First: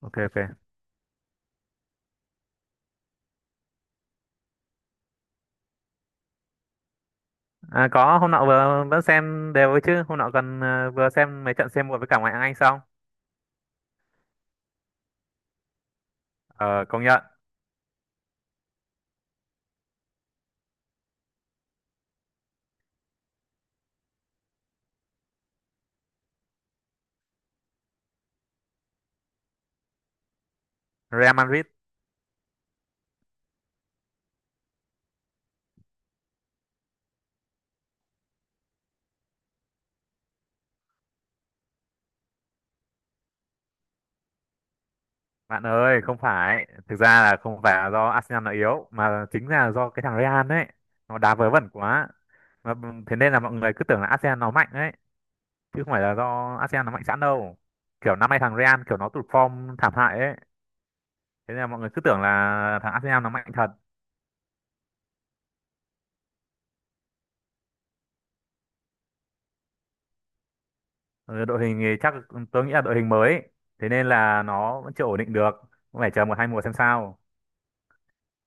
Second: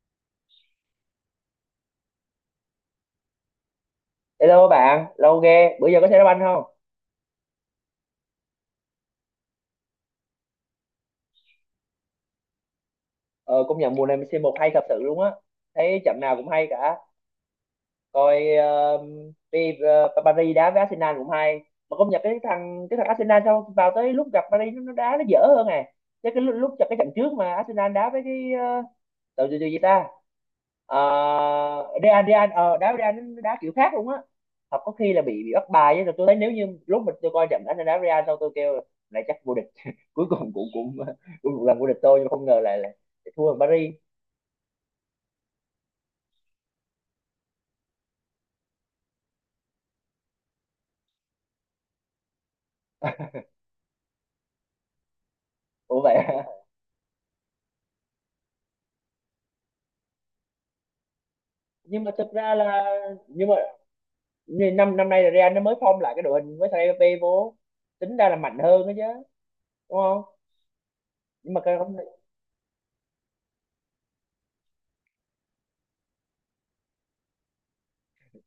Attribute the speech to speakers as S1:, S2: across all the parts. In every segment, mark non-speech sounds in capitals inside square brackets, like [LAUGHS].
S1: Ok, ok.
S2: Hello bạn, lâu ghê, bữa giờ có xem đá banh không?
S1: À, có hôm nọ vừa vẫn xem đều ấy chứ hôm nọ còn vừa xem mấy trận C1 với cả ngoại hạng Anh xong.
S2: Ờ, công nhận mùa này c một hay thật sự luôn á, thấy trận nào cũng hay
S1: Ờ
S2: cả.
S1: công nhận.
S2: Coi đi Paris đá với Arsenal cũng hay, mà công nhận cái thằng Arsenal sau vào tới lúc gặp Paris nó đá nó dở hơn à, chứ cái lúc cho cái trận trước mà Arsenal đá với cái đội gì gì ta,
S1: Real Madrid.
S2: Real Real ờ, đá với Real nó đá kiểu khác luôn á. Hoặc có khi là bị bắt bài á. Rồi tôi thấy nếu như lúc mình tôi coi trận Arsenal đá Real, sau tôi kêu lại chắc vô địch [LAUGHS] cuối cùng cũng cũng cũng một lần vô địch tôi, nhưng mà không ngờ lại là, thua ở Paris.
S1: Bạn ơi không phải, thực ra là không phải là do Arsenal nó yếu mà chính là do cái thằng Real đấy, nó đá vớ vẩn quá. Thế nên là mọi người cứ tưởng là Arsenal nó mạnh đấy, chứ không phải
S2: Ủa
S1: là
S2: vậy à?
S1: do Arsenal nó mạnh sẵn đâu. Kiểu năm nay thằng Real kiểu nó tụt form thảm hại ấy, thế nên là mọi người cứ
S2: Nhưng mà
S1: tưởng
S2: thực ra
S1: là
S2: là,
S1: thằng Arsenal nó
S2: nhưng
S1: mạnh
S2: mà
S1: thật.
S2: nên năm năm nay là Real nó mới form lại cái đội hình với thằng Mbappé vô, tính ra là mạnh hơn đó chứ, đúng không?
S1: Ừ,
S2: Nhưng mà
S1: đội
S2: cái
S1: hình
S2: không,
S1: thì chắc tôi nghĩ là đội hình mới ấy. Thế nên là nó vẫn chưa ổn định được, cũng phải chờ một hai mùa xem sao.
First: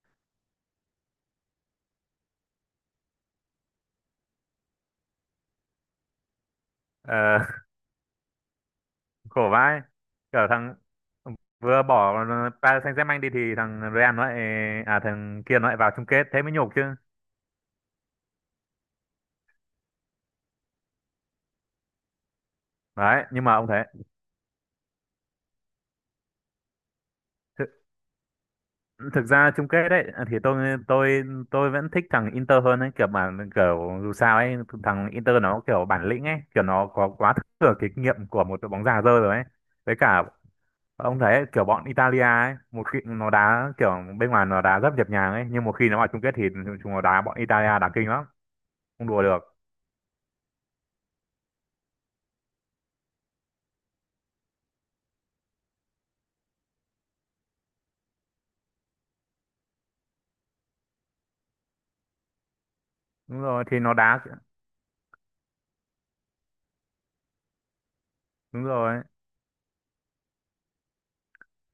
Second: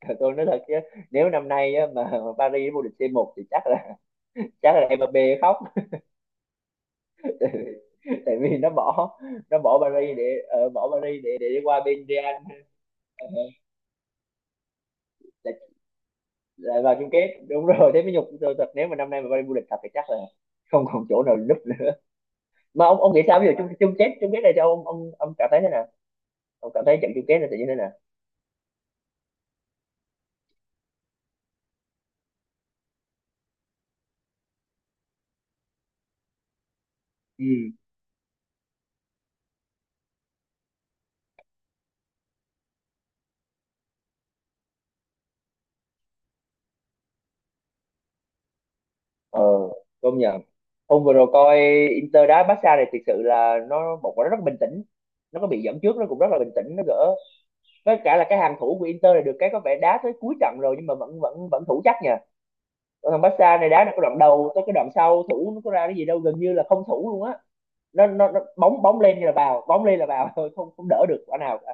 S2: thật tôi nói thật chứ, nếu năm nay á, mà Paris vô địch C1 thì chắc là, chắc là Mbappé khóc.
S1: Ờ,
S2: [LAUGHS] Tại vì nó bỏ,
S1: [LAUGHS] khổ
S2: nó bỏ
S1: vãi.
S2: Paris để,
S1: Kiểu thằng
S2: bỏ Paris để đi qua
S1: vừa
S2: bên
S1: bỏ
S2: Real.
S1: Paris Saint-Germain
S2: ờ,
S1: đi thì thằng Real nó lại, à thằng
S2: Lại,
S1: kia nó lại vào chung kết, thế mới nhục
S2: lại
S1: chứ.
S2: vào chung kết đúng rồi, thế mới nhục tôi thật, nếu mà năm nay mà Paris vô địch thật thì chắc là không còn chỗ nào núp nữa. Mà ông nghĩ
S1: Đấy
S2: sao
S1: nhưng
S2: bây giờ,
S1: mà ông
S2: chung
S1: thấy
S2: chung kết này cho ông cảm thấy thế nào, ông cảm thấy trận chung kết này sẽ như
S1: thực,
S2: thế nào?
S1: thực ra chung kết đấy thì tôi tôi vẫn thích thằng Inter hơn ấy, kiểu mà kiểu dù sao ấy thằng Inter nó kiểu bản lĩnh ấy, kiểu nó có quá
S2: Ừ.
S1: thừa kinh nghiệm của một đội bóng già dơ rồi ấy. Với cả ông thấy kiểu bọn Italia ấy, một khi nó đá kiểu bên ngoài nó đá rất nhịp nhàng ấy, nhưng một khi nó vào chung kết thì chúng nó đá, bọn Italia đá kinh lắm, không đùa
S2: Ờ
S1: được.
S2: công nhận. Hôm vừa rồi coi Inter đá Barca này, thực sự là nó một quả nó rất bình tĩnh, nó có bị dẫn trước nó cũng rất là bình tĩnh nó gỡ, với cả là cái hàng thủ của Inter này được cái có vẻ đá tới cuối trận rồi nhưng mà vẫn vẫn vẫn thủ chắc nha. Còn thằng
S1: Đúng
S2: Barca
S1: rồi
S2: này
S1: thì
S2: đá nó
S1: nó
S2: cái đoạn
S1: đá.
S2: đầu tới cái đoạn sau thủ nó có ra cái gì đâu, gần như là không thủ luôn á. Nó
S1: Đúng
S2: bóng bóng
S1: rồi,
S2: lên như là vào, bóng lên là vào [LAUGHS] thôi không không đỡ được quả nào cả.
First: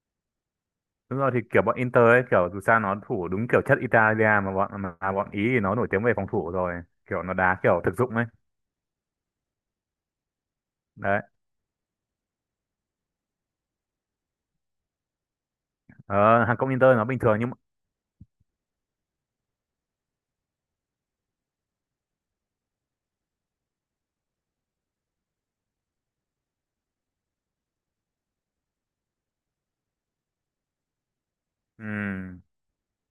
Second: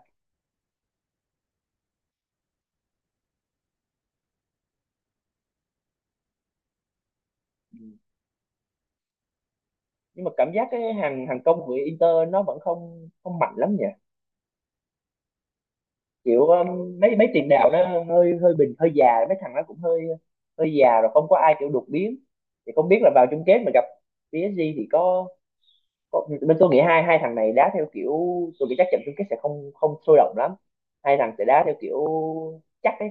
S1: đúng rồi, thì kiểu bọn Inter ấy kiểu dù sao nó thủ đúng kiểu chất Italia, mà bọn Ý thì nó nổi tiếng về phòng thủ rồi, kiểu nó đá
S2: Ừ.
S1: kiểu thực dụng ấy.
S2: Nhưng mà cảm giác cái
S1: Đấy,
S2: hàng hàng công của Inter nó vẫn không không mạnh lắm nhỉ,
S1: ờ,
S2: kiểu
S1: hàng công Inter nó
S2: mấy
S1: bình
S2: mấy
S1: thường
S2: tiền
S1: nhưng mà-
S2: đạo nó hơi hơi bình hơi già, mấy thằng nó cũng hơi, hơi già rồi không có ai kiểu đột biến. Thì không biết là vào chung kết mà gặp PSG thì có bên tôi nghĩ hai hai thằng này đá theo kiểu, tôi nghĩ chắc trận chung kết sẽ không không sôi động lắm, hai thằng sẽ đá theo kiểu
S1: ừm,
S2: chắc ấy.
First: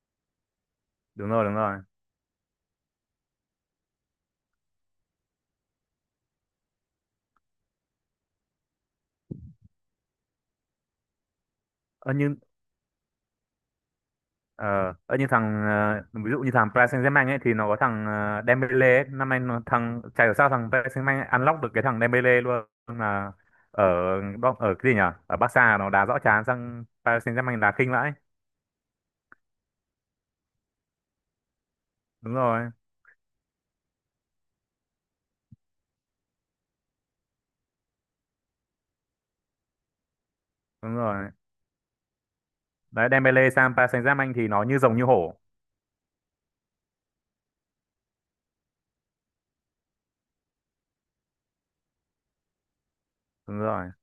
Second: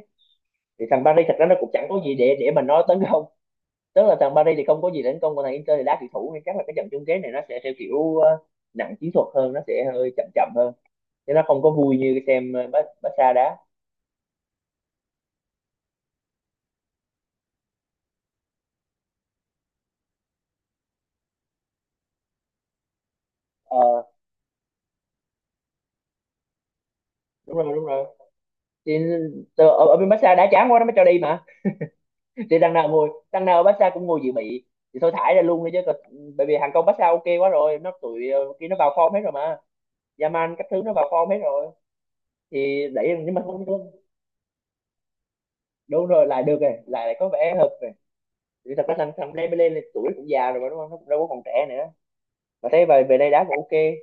S2: Thì thằng Paris
S1: đúng
S2: thật ra
S1: rồi, đúng
S2: nó cũng
S1: rồi.
S2: chẳng có gì để mà nó tấn công, tức là thằng Paris thì không có gì để tấn công, còn thằng Inter thì đá kiểu thủ, nên chắc là cái trận chung kết này nó sẽ theo kiểu nặng chiến thuật hơn, nó sẽ hơi chậm chậm hơn, chứ nó không có vui như
S1: Ờ,
S2: cái
S1: nhưng
S2: xem Barca đá.
S1: ờ, ờ, như thằng ví dụ như thằng Paris Saint-Germain ấy thì nó có thằng Dembele ấy. Năm nay nó thằng chả hiểu sao thằng Paris Saint-Germain unlock được cái thằng Dembele luôn là
S2: Ờ,
S1: ở ở cái gì nhỉ? Ở Barca nó đá rõ chán, sang Paris
S2: đúng
S1: Saint-Germain đá
S2: rồi đúng
S1: khinh
S2: rồi.
S1: vãi.
S2: Thì ở, ở bên massage đã chán quá nó mới cho đi mà,
S1: Đúng
S2: thì
S1: rồi,
S2: đằng nào ngồi, đằng nào ở massage cũng ngồi dự bị thì thôi thải ra luôn đi chứ còn- bởi vì hàng công massage ok quá rồi, nó tụi kia nó vào form hết rồi mà, Yaman các thứ nó
S1: đúng
S2: vào form
S1: rồi.
S2: hết rồi. Thì
S1: Đấy
S2: đấy nhưng mà
S1: Dembele
S2: không
S1: sang Paris
S2: đúng,
S1: Saint-Germain thì nó như rồng như hổ.
S2: đúng rồi lại được rồi, lại, lại có vẻ hợp rồi. Thì thật ra thằng thằng Dembele lên tuổi cũng già rồi mà đúng không, nó cũng đâu có còn trẻ nữa, mà thấy về về đây đá cũng
S1: Đúng rồi.
S2: ok,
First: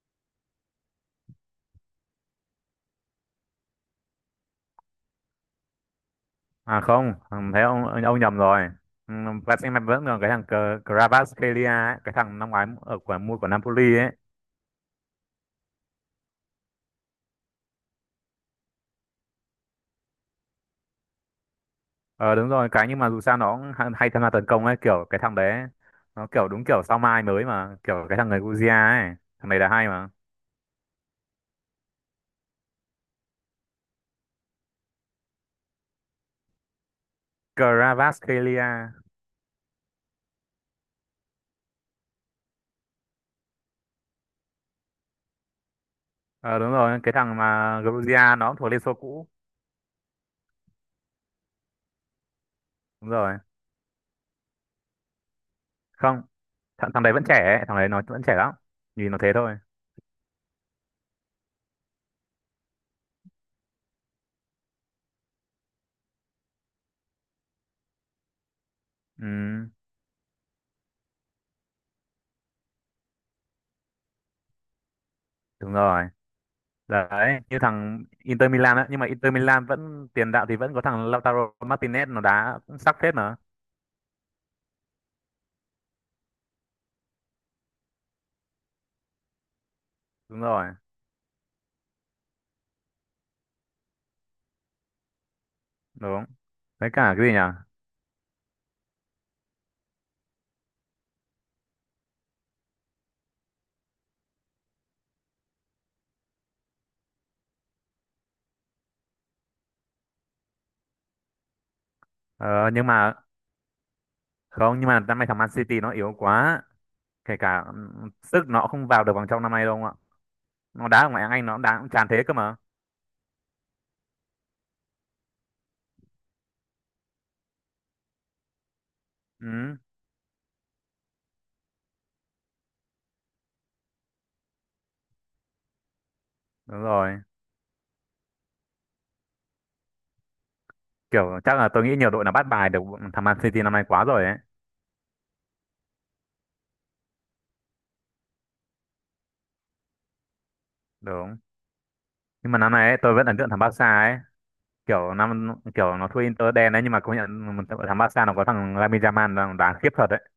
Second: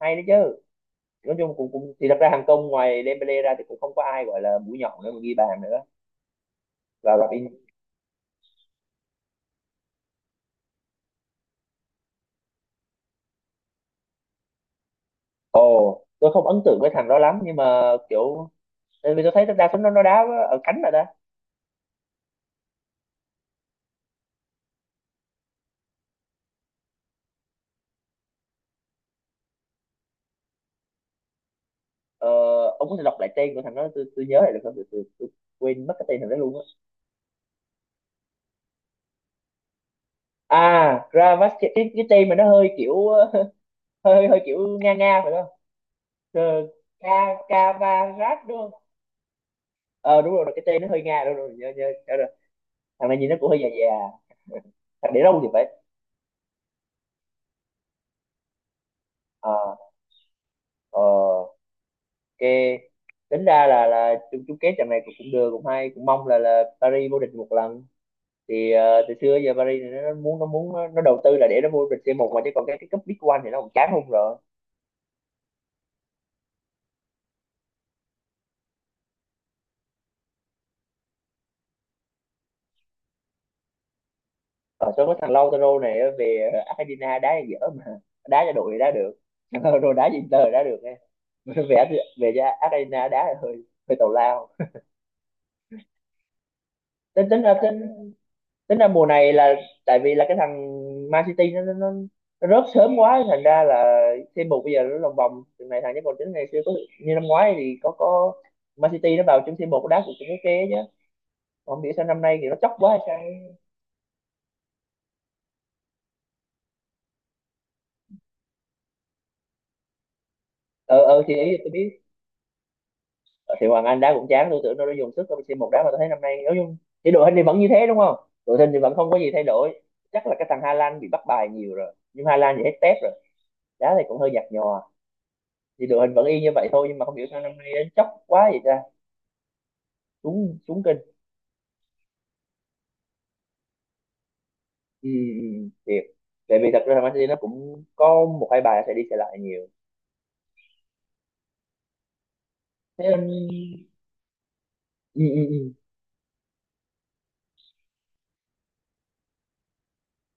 S2: hay đấy chứ. Nói chung cũng cũng, thì thật ra hàng công ngoài Dembele ra thì cũng không có ai gọi là mũi nhọn nữa mà ghi bàn nữa,
S1: À
S2: và
S1: không,
S2: Robinho.
S1: thấy ông nhầm rồi. Ừ, Paris Saint-Germain vẫn còn cái thằng Kvaratskhelia ấy, cái thằng năm ngoái ở của mua của Napoli ấy.
S2: Ồ, tôi không ấn tượng với thằng đó lắm nhưng mà kiểu, tại vì tôi thấy đa số nó đá ở cánh rồi đó.
S1: Ờ đúng rồi, cái nhưng mà dù sao nó cũng hay, hay tham gia tấn công ấy, kiểu cái thằng đấy ấy, nó kiểu đúng kiểu sao mai mới mà, kiểu cái thằng người Georgia ấy, thằng này là hay mà.
S2: Ờ, ông có thể đọc lại tên của thằng đó tôi nhớ lại được không? Tôi quên mất cái tên thằng đó luôn á.
S1: Kvaratskhelia.
S2: À, Gravas, cái tên mà nó hơi kiểu [LAUGHS] hơi hơi, kiểu nga nga phải không? Ờ,
S1: Ờ đúng rồi,
S2: Ka,
S1: cái thằng mà Georgia
S2: Kavarat
S1: nó cũng
S2: đúng
S1: thuộc Liên
S2: không?
S1: Xô cũ.
S2: Ờ đúng rồi, cái tên nó hơi nga, đúng rồi, nhớ nhớ nhớ rồi. Thằng
S1: Đúng
S2: này
S1: rồi.
S2: nhìn nó cũng hơi già già, thằng để đâu thì phải.
S1: Không, thằng đấy vẫn trẻ ấy, thằng đấy nó vẫn trẻ lắm. Nhìn nó thế
S2: Ờ
S1: thôi.
S2: ờ ok. Tính ra là chung chung kết trận này cũng cũng được cũng hay, cũng mong là Paris vô địch một lần. Thì từ xưa giờ
S1: Ừ,
S2: Paris thì nó muốn nó, đầu tư là để nó vô địch C1 mà, chứ còn cái cúp Big One thì nó cũng chán không rồi.
S1: đúng rồi. Đấy, như thằng Inter Milan á, nhưng mà Inter Milan vẫn tiền đạo thì vẫn có thằng Lautaro Martinez nó đá cũng sắc phết mà.
S2: Ở số có thằng Lautaro này á, về Argentina đá thì dở, mà đá cho đội thì đá được, thằng Lautaro đá cho Inter
S1: Đúng
S2: thì đá
S1: rồi,
S2: được nghe. [LAUGHS] Về, về cho Argentina đá thì hơi, hơi tào lao.
S1: đúng. Với cả
S2: tính
S1: cái gì nhỉ?
S2: tính ra tính tính ra mùa này là, tại vì là cái thằng Man City nó, nó rớt sớm quá thành ra là c một bây giờ nó lòng vòng từ này thằng, chứ còn tính ngày xưa có, như năm ngoái thì có Man City nó vào chung c một đá cũng cũng ok chứ, không biết sao năm nay thì nó
S1: Ờ,
S2: chóc
S1: nhưng
S2: quá hay
S1: mà
S2: sao.
S1: không, nhưng mà năm nay thằng Man City nó yếu quá. Kể cả sức nó không vào được vòng trong năm nay đâu ông ạ. Nó
S2: Ờ
S1: đá ở ngoại
S2: ờ
S1: hạng
S2: thì
S1: Anh nó
S2: ý
S1: cũng
S2: tôi
S1: đá cũng
S2: biết.
S1: tràn thế cơ mà.
S2: Ờ, thì Hoàng Anh đá cũng chán, tôi tưởng nó đã dùng sức rồi một đá, mà tôi thấy năm nay nói chung thì đội hình thì vẫn như thế đúng không, đội hình thì vẫn không có gì thay
S1: Ừ,
S2: đổi. Chắc là cái thằng Hà Lan bị bắt bài nhiều rồi, nhưng Hà Lan thì hết tép rồi, đá thì cũng hơi nhạt nhòa, thì đội hình vẫn y như vậy
S1: đúng
S2: thôi, nhưng mà
S1: rồi.
S2: không hiểu sao năm nay nó chóc quá vậy ta, xuống xuống kinh.
S1: Kiểu chắc là tôi nghĩ nhiều đội nó bắt bài được thằng Man City năm nay quá rồi ấy.
S2: Ừ, ừ, ừ, thiệt. Tại vì thật ra là Man City nó cũng có một hai bài sẽ đi sẽ lại nhiều,
S1: Đúng. Nhưng mà năm nay ấy,
S2: thế
S1: tôi vẫn
S2: nên,
S1: ấn tượng thằng Barca ấy. Kiểu
S2: ừ, ừ,
S1: năm
S2: ừ.
S1: kiểu nó thua Inter đen đấy, nhưng mà công nhận một thằng Barca nó có thằng Lamine Yamal nó đá khiếp thật đấy.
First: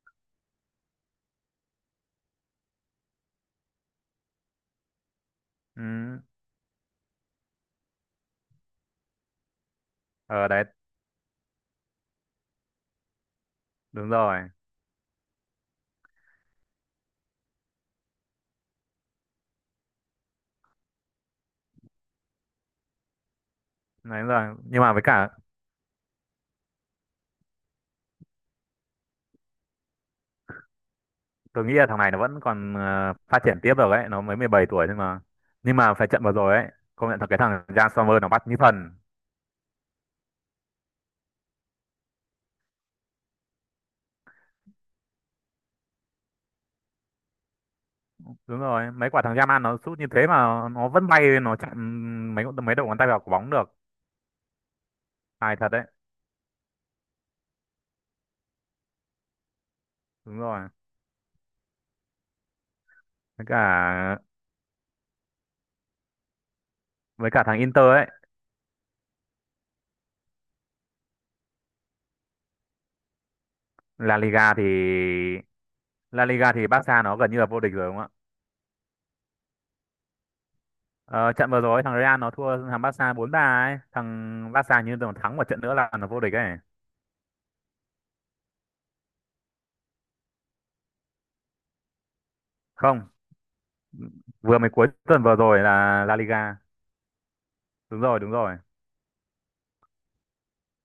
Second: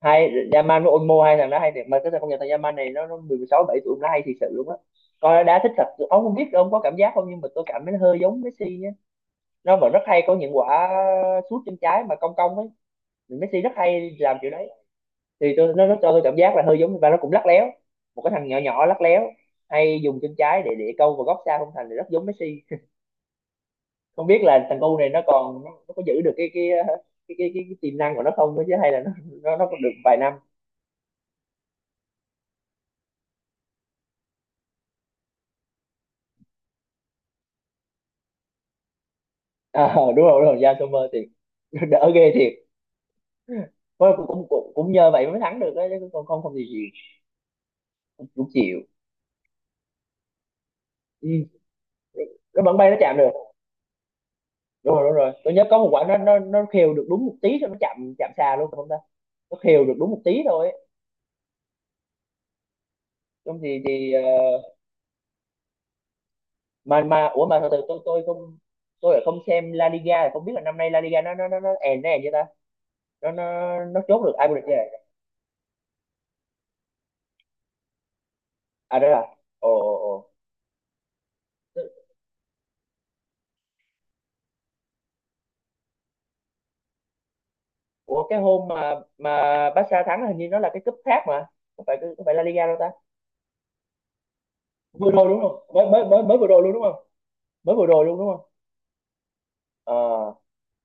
S2: Hay, Yaman với Olmo hai thằng đó hay thiệt, mà cái thằng công nhận thằng Yaman này nó 16 7 tuổi nó hay thiệt sự luôn á, coi nó đá thích thật.
S1: Ừ.
S2: Ông không biết ông có cảm giác không, nhưng mà tôi cảm thấy nó hơi giống Messi nhé, nó mà rất hay có
S1: Ờ
S2: những
S1: đấy,
S2: quả sút chân trái mà cong cong ấy, Messi rất
S1: đúng
S2: hay làm
S1: rồi.
S2: kiểu đấy. Thì tôi nó cho tôi cảm giác là hơi giống, và nó cũng lắc léo, một cái thằng nhỏ nhỏ lắc léo, hay dùng chân trái để câu vào góc xa không thành, thì rất giống Messi.
S1: Đấy
S2: Không biết
S1: rồi.
S2: là thằng
S1: Nhưng mà
S2: cu
S1: với
S2: này nó
S1: cả
S2: còn nó, nó có giữ được cái tiềm năng của nó không nữa, chứ hay là nó còn được vài năm.
S1: tôi nghĩ là thằng này nó vẫn còn phát triển tiếp được ấy, nó mới 17 tuổi, nhưng mà phải trận vừa rồi ấy công nhận thật cái thằng Jan Sommer nó bắt như thần.
S2: À, đúng rồi đúng rồi, Jan Sommer thì [LAUGHS] đỡ ghê thiệt. Thôi cũng cũng cũng nhờ vậy mới thắng được đấy chứ, còn không không thì gì cũng
S1: Đúng
S2: chịu.
S1: rồi, mấy quả thằng Yaman nó sút như thế mà nó vẫn
S2: Ừ.
S1: bay nó chặn mấy
S2: Nó
S1: mấy
S2: bắn
S1: đầu
S2: bay nó
S1: ngón tay
S2: chạm
S1: vào
S2: được,
S1: quả bóng được.
S2: đúng rồi tôi
S1: Tài
S2: nhớ
S1: thật
S2: có
S1: đấy.
S2: một quả nó khều được đúng một tí thôi, nó chạm chạm xa luôn không ta, nó khều được đúng một
S1: Đúng
S2: tí
S1: rồi
S2: thôi ấy.
S1: với
S2: Không
S1: cả,
S2: thì mà
S1: với cả
S2: ủa
S1: thằng
S2: mà từ từ
S1: Inter ấy.
S2: tôi lại không xem La Liga, là không biết là năm nay La Liga nó èn èn như ta, nó
S1: La
S2: chốt được ai
S1: Liga
S2: vô địch vậy?
S1: thì, La Liga thì Barca nó gần như là vô địch rồi đúng không ạ.
S2: À đó là ồ ồ ồ.
S1: Ờ, trận vừa rồi thằng Real nó thua thằng Barca bốn ba ấy, thằng Barca như còn thắng một trận nữa là nó vô địch ấy.
S2: Ủa cái hôm mà Barca thắng là hình như nó là cái cúp khác mà, không phải La Liga đâu ta.
S1: Không, vừa mới cuối
S2: Vừa
S1: tuần
S2: rồi
S1: vừa
S2: đúng không,
S1: rồi
S2: mới mới
S1: là La
S2: mới mới vừa
S1: Liga.
S2: rồi luôn đúng không? Mới vừa
S1: Đúng
S2: rồi luôn
S1: rồi
S2: đúng
S1: đúng
S2: không?
S1: rồi.
S2: Ờ,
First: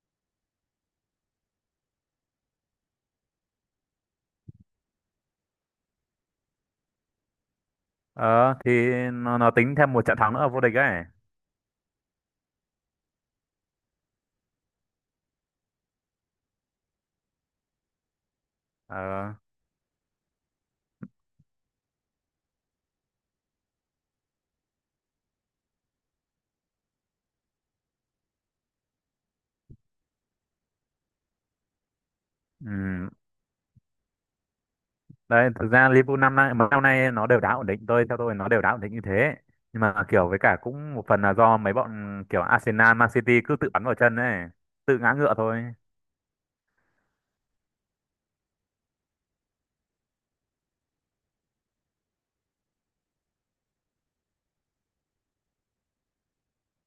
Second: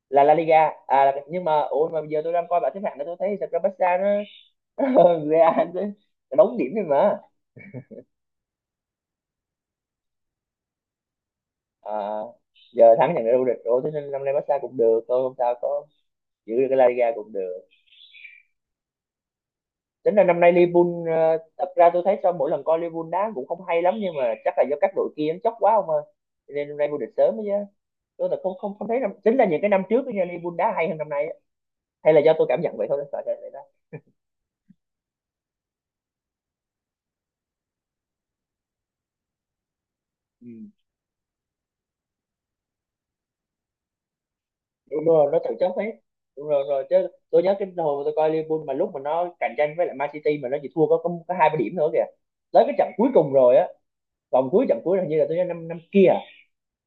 S2: là La Liga à, nhưng mà ủa mà giờ tôi đang coi bảng xếp hạng đó, tôi thấy thật ra Barca nó [LAUGHS] nó hơn Real, nó đóng điểm thôi mà.
S1: Ờ thì nó tính thêm một trận thắng nữa ở vô địch ấy.
S2: À, giờ thắng nhận được vô địch rồi, thế nên năm nay Barca cũng được thôi, không sao, có giữ được cái La Liga cũng được.
S1: Ờ,
S2: Tính là năm nay Liverpool, thật ra tôi thấy sau mỗi lần coi Liverpool đá cũng không hay lắm, nhưng mà chắc là do các đội kia nó chóc quá không ơi, cho nên năm nay vô địch sớm ấy chứ. Tôi là không không không thấy năm, chính là những cái năm trước đó nha, Liverpool đá hay hơn năm nay á. Hay là do tôi cảm nhận vậy thôi,
S1: ừm.
S2: sợ là vậy đó.
S1: Đấy thực ra Liverpool năm nay, mấy năm nay nó đều đá ổn định, tôi theo tôi nó đều đá ổn định như thế, nhưng mà kiểu với cả
S2: Ừ.
S1: cũng một phần là do mấy bọn kiểu Arsenal, Man City cứ tự bắn vào chân ấy, tự
S2: Đúng
S1: ngã
S2: rồi,
S1: ngựa
S2: nó cạnh tranh
S1: thôi.
S2: hết. Đúng rồi rồi chứ, tôi nhớ cái hồi mà tôi coi Liverpool mà lúc mà nó cạnh tranh với lại Man City mà nó chỉ thua có hai ba điểm nữa kìa, tới cái trận cuối cùng rồi á. Vòng cuối trận cuối là hình như là tôi nhớ năm năm kia à?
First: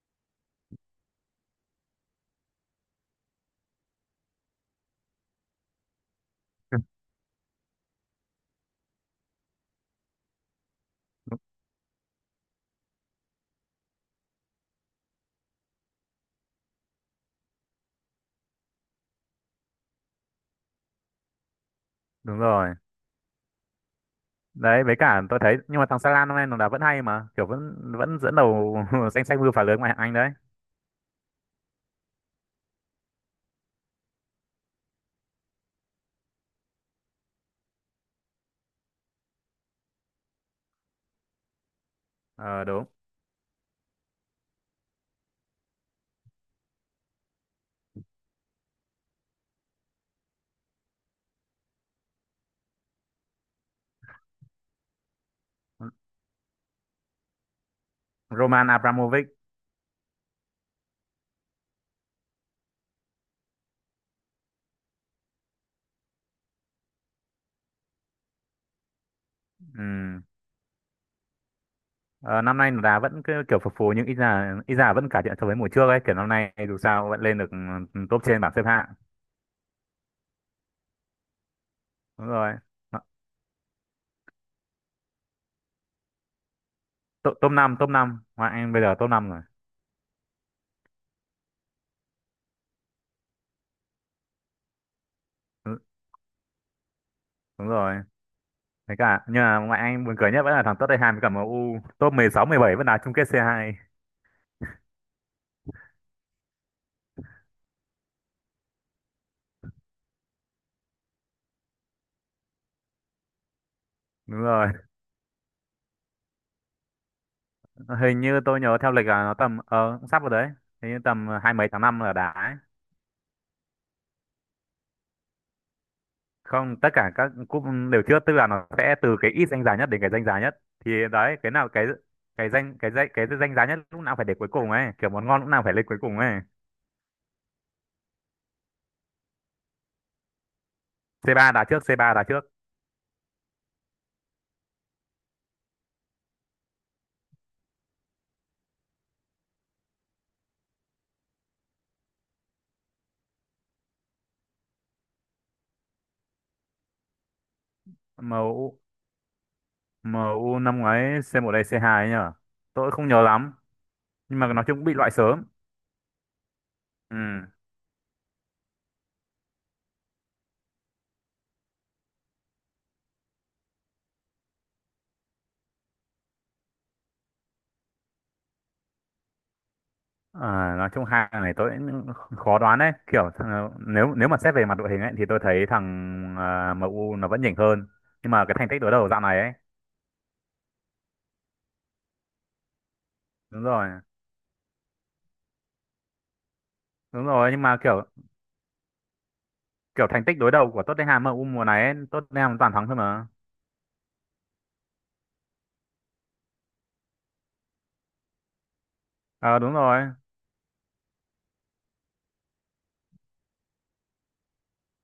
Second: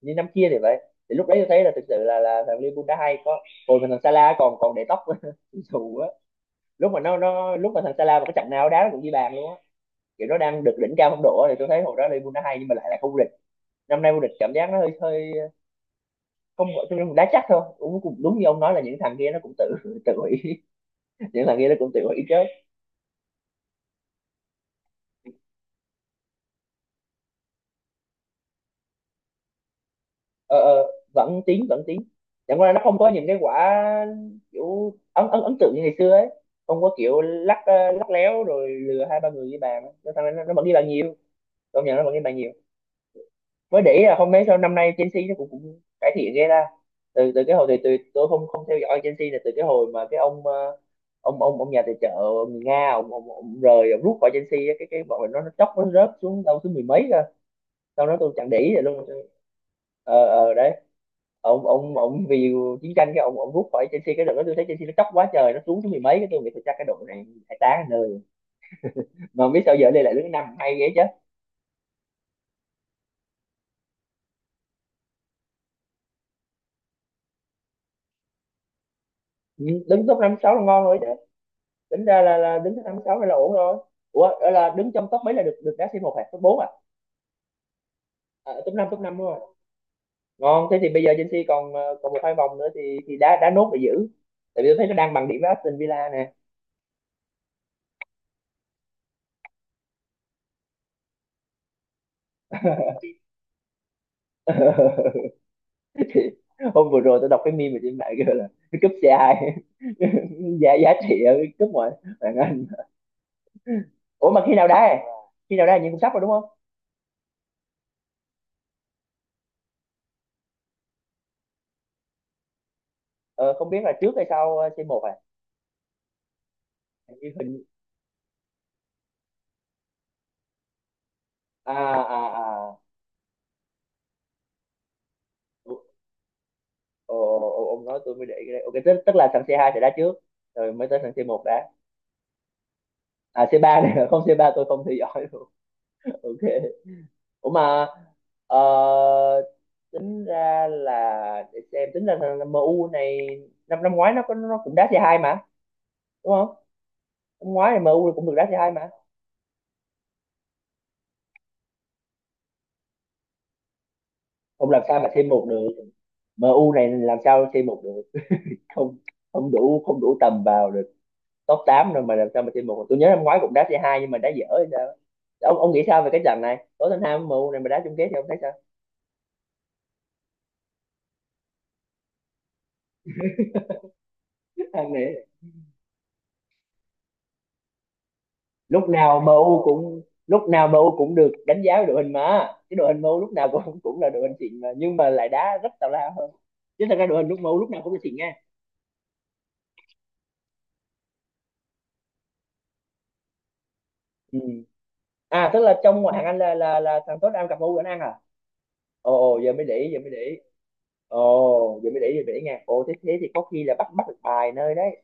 S2: Hình như năm kia thì vậy. Thì lúc đấy tôi thấy là thực sự là thằng Liverpool đã hay, có hồi mà thằng Salah còn còn để tóc [LAUGHS] dù á.
S1: [LAUGHS]
S2: Lúc mà thằng Salah mà cái trận nào đá nó cũng ghi bàn luôn á, kiểu nó đang được đỉnh cao phong độ á, thì tôi thấy hồi đó Liverpool đã hay nhưng mà lại là không vô địch. Năm nay vô địch cảm giác nó hơi hơi công nghệ, tôi cũng đá chắc thôi, cũng cũng đúng như ông nói là những thằng kia nó cũng tự tự hủy [LAUGHS] những thằng kia nó cũng tự hủy chứ.
S1: Đúng rồi. Đấy với cả tôi thấy nhưng mà thằng Salah năm nay nó đá vẫn hay mà, kiểu vẫn vẫn dẫn đầu [LAUGHS] danh sách mưu phá lưới ngoại hạng Anh đấy.
S2: Ờ, Vẫn tiến vẫn tiến, chẳng qua là nó không có những cái quả kiểu ấn ấn ấn tượng như ngày xưa ấy. Không có kiểu lắc léo rồi lừa hai ba người với bàn á. Nó thằng này nó vẫn ghi bàn nhiều, công nhận nó vẫn ghi bàn nhiều.
S1: Ờ đúng.
S2: Mới để ý là không mấy sau năm nay Chelsea nó cũng cải thiện ghê ra. Từ từ cái hồi thì từ tôi không không theo dõi Chelsea là từ cái hồi mà cái ông ông nhà tài trợ người Nga, ông rút khỏi Chelsea á, cái bọn mình nó chốc nó rớt xuống đâu thứ mười mấy cơ, sau đó tôi chẳng để
S1: Roman
S2: ý rồi luôn.
S1: Abramovich.
S2: Ờ ờ đấy, ông vì chiến tranh cái ông rút khỏi Chelsea. Cái đợt đó tôi thấy Chelsea nó chóc quá trời, nó xuống thứ mười mấy, cái tôi nghĩ tôi chắc cái đội này phải tá nơi, mà không biết sao giờ đây lại
S1: Ừ.
S2: đứng năm hay vậy chứ.
S1: Ờ, năm nay đá vẫn cứ kiểu phập phù nhưng ít ra vẫn cải thiện so với mùa trước ấy, kiểu năm nay dù sao vẫn lên được ừ, top trên bảng xếp hạng.
S2: Ừ, đứng top năm sáu là ngon rồi chứ, tính ra
S1: Đúng
S2: là
S1: rồi.
S2: là đứng thứ năm
S1: Nó-
S2: sáu hay là ổn rồi. Ủa là đứng trong top mấy là được được đá C một hả, top 4 à?
S1: top top năm, top năm ngoại
S2: À
S1: anh bây giờ,
S2: top
S1: top
S2: 5 đúng
S1: năm
S2: rồi,
S1: rồi.
S2: ngon. Thế thì bây giờ Chelsea còn còn một hai vòng nữa, thì đá đá nốt để giữ, tại vì tôi thấy nó đang bằng điểm với Aston Villa nè.
S1: Đúng rồi thế cả, nhưng mà ngoại anh buồn cười nhất vẫn là thằng Tottenham với cả MU top 16 17 vẫn đá chung kết c hai.
S2: [LAUGHS] Thì hôm vừa rồi tôi đọc cái meme mà trên mạng kêu là cái cúp C2 [LAUGHS] giá giá trị ở cái cúp ngoại bạn Anh. Ủa
S1: Đúng
S2: mà khi
S1: rồi,
S2: nào đá à? Khi nào đá như cũng sắp rồi đúng không?
S1: hình như tôi nhớ theo lịch là nó tầm ờ cũng sắp rồi đấy, hình như tầm hai mấy tháng năm là đá ấy.
S2: Ờ, Không biết là trước hay sau một 1 à.
S1: Không, tất cả
S2: Hình như
S1: các cúp
S2: hình
S1: đều chưa, tức là nó sẽ từ cái ít danh giá nhất đến cái danh giá nhất, thì đấy cái nào
S2: à
S1: cái cái danh
S2: à
S1: cái danh cái danh giá nhất lúc nào phải để cuối cùng ấy, kiểu món ngon lúc nào
S2: à.
S1: phải lên cuối cùng ấy.
S2: Ồ, ồ, ồ, ông nói tôi mới để ý cái đấy. Ok, tức là thằng C2 sẽ đá trước, rồi mới tới thằng
S1: c
S2: C1
S1: ba đá
S2: đá.
S1: trước c ba đá trước
S2: À, C3 này, [LAUGHS] không C3 tôi không theo dõi luôn. [LAUGHS] Ok. Ủa mà, ờ, tính ra là, để xem, tính ra thằng MU này, năm năm ngoái nó cũng đá C2 mà, đúng không? Năm ngoái thì MU cũng
S1: Em
S2: được đá C2
S1: u
S2: mà.
S1: MU u năm ngoái c một đây c hai ấy nhở, tôi không nhớ lắm, nhưng mà nói
S2: Không
S1: chung
S2: làm
S1: cũng bị
S2: sao mà
S1: loại sớm.
S2: C1 được, MU này
S1: Ừ.
S2: làm sao C1 được. Không, không đủ, không đủ tầm vào được. Top 8 rồi mà làm sao mà chơi một? Tôi nhớ năm ngoái cũng đá C2 nhưng mà đá dở hay sao. Ông nghĩ sao về cái trận này, Tottenham MU này mà đá chung kết thì ông thấy sao?
S1: À, nói chung hai thằng này tôi cũng khó đoán đấy, kiểu thằng- nếu nếu mà xét về mặt đội hình ấy thì tôi thấy thằng à, em u nó vẫn nhỉnh hơn, nhưng mà cái thành tích đối đầu
S2: lúc
S1: dạo
S2: nào
S1: này ấy
S2: MU cũng Lúc nào MU cũng được đánh giá về đội hình, mà cái đội hình MU lúc nào
S1: đúng
S2: cũng
S1: rồi
S2: cũng là đội hình xịn mà nhưng mà lại đá rất tào lao hơn. Chứ thật ra đội
S1: đúng
S2: hình lúc
S1: rồi.
S2: MU
S1: Nhưng
S2: lúc
S1: mà
S2: nào cũng là
S1: kiểu,
S2: xịn nha.
S1: kiểu thành tích đối đầu của Tottenham ở U mùa này ấy, Tottenham toàn thắng thôi mà.
S2: Ừ. À tức là trong ngoại hạng Anh là thằng Tottenham gặp MU đánh ăn à? Ồ ồ, giờ
S1: Ờ
S2: mới
S1: đúng
S2: để ý giờ
S1: rồi.
S2: mới để ý. Ồ giờ mới để ý giờ mới để ý nha, ồ thế thế thì có khi là bắt bắt được bài nơi đấy,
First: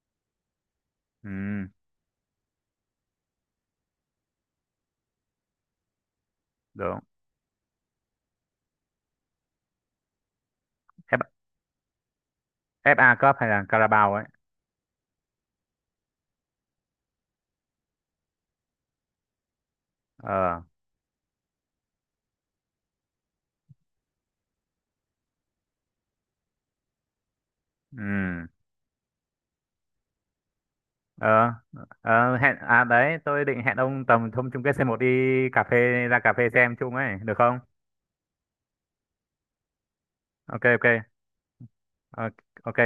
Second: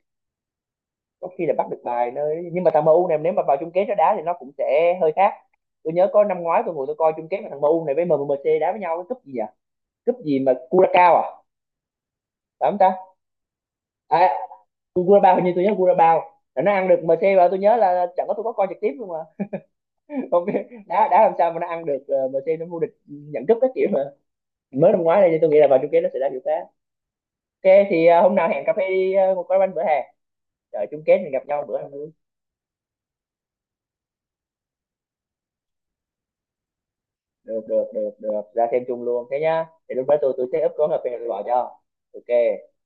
S2: có khi là
S1: Ừ
S2: bắt được bài nơi. Nhưng mà thằng MU này nếu mà vào chung kết nó đá thì nó cũng sẽ hơi khác. Tôi nhớ có năm ngoái tôi ngồi tôi
S1: được.
S2: coi chung kết mà thằng MU này với MMC đá với nhau cái cúp gì à, cúp gì mà Curacao à
S1: F-
S2: phải không ta?
S1: FA Cup hay là Carabao ấy.
S2: À Curacao, hình như tôi nhớ Curacao là nó ăn được MC, và tôi nhớ là chẳng có, tôi có coi trực tiếp luôn mà [LAUGHS] không
S1: Ờ,
S2: biết đá đá làm sao mà nó ăn được, MC nó vô địch nhận cúp các kiểu mà. Mới năm ngoái này thì tôi nghĩ là vào chung kết nó sẽ đá kiểu khác. Ok thì hôm
S1: ừ,
S2: nào hẹn cà phê đi, một quán bánh bữa hè, trời chung kết mình gặp
S1: ờ.
S2: nhau bữa ăn.
S1: Ờ, hẹn à, đấy tôi định hẹn ông tầm thông chung kết C1 đi cà phê, ra cà phê xem chung ấy được không?
S2: Được được được được ra thêm chung luôn thế nhá, để lúc đó tôi
S1: Ok,
S2: check up
S1: ok.
S2: có hợp đồng rồi tôi bảo cho.
S1: Ờ,
S2: Ok.
S1: ok.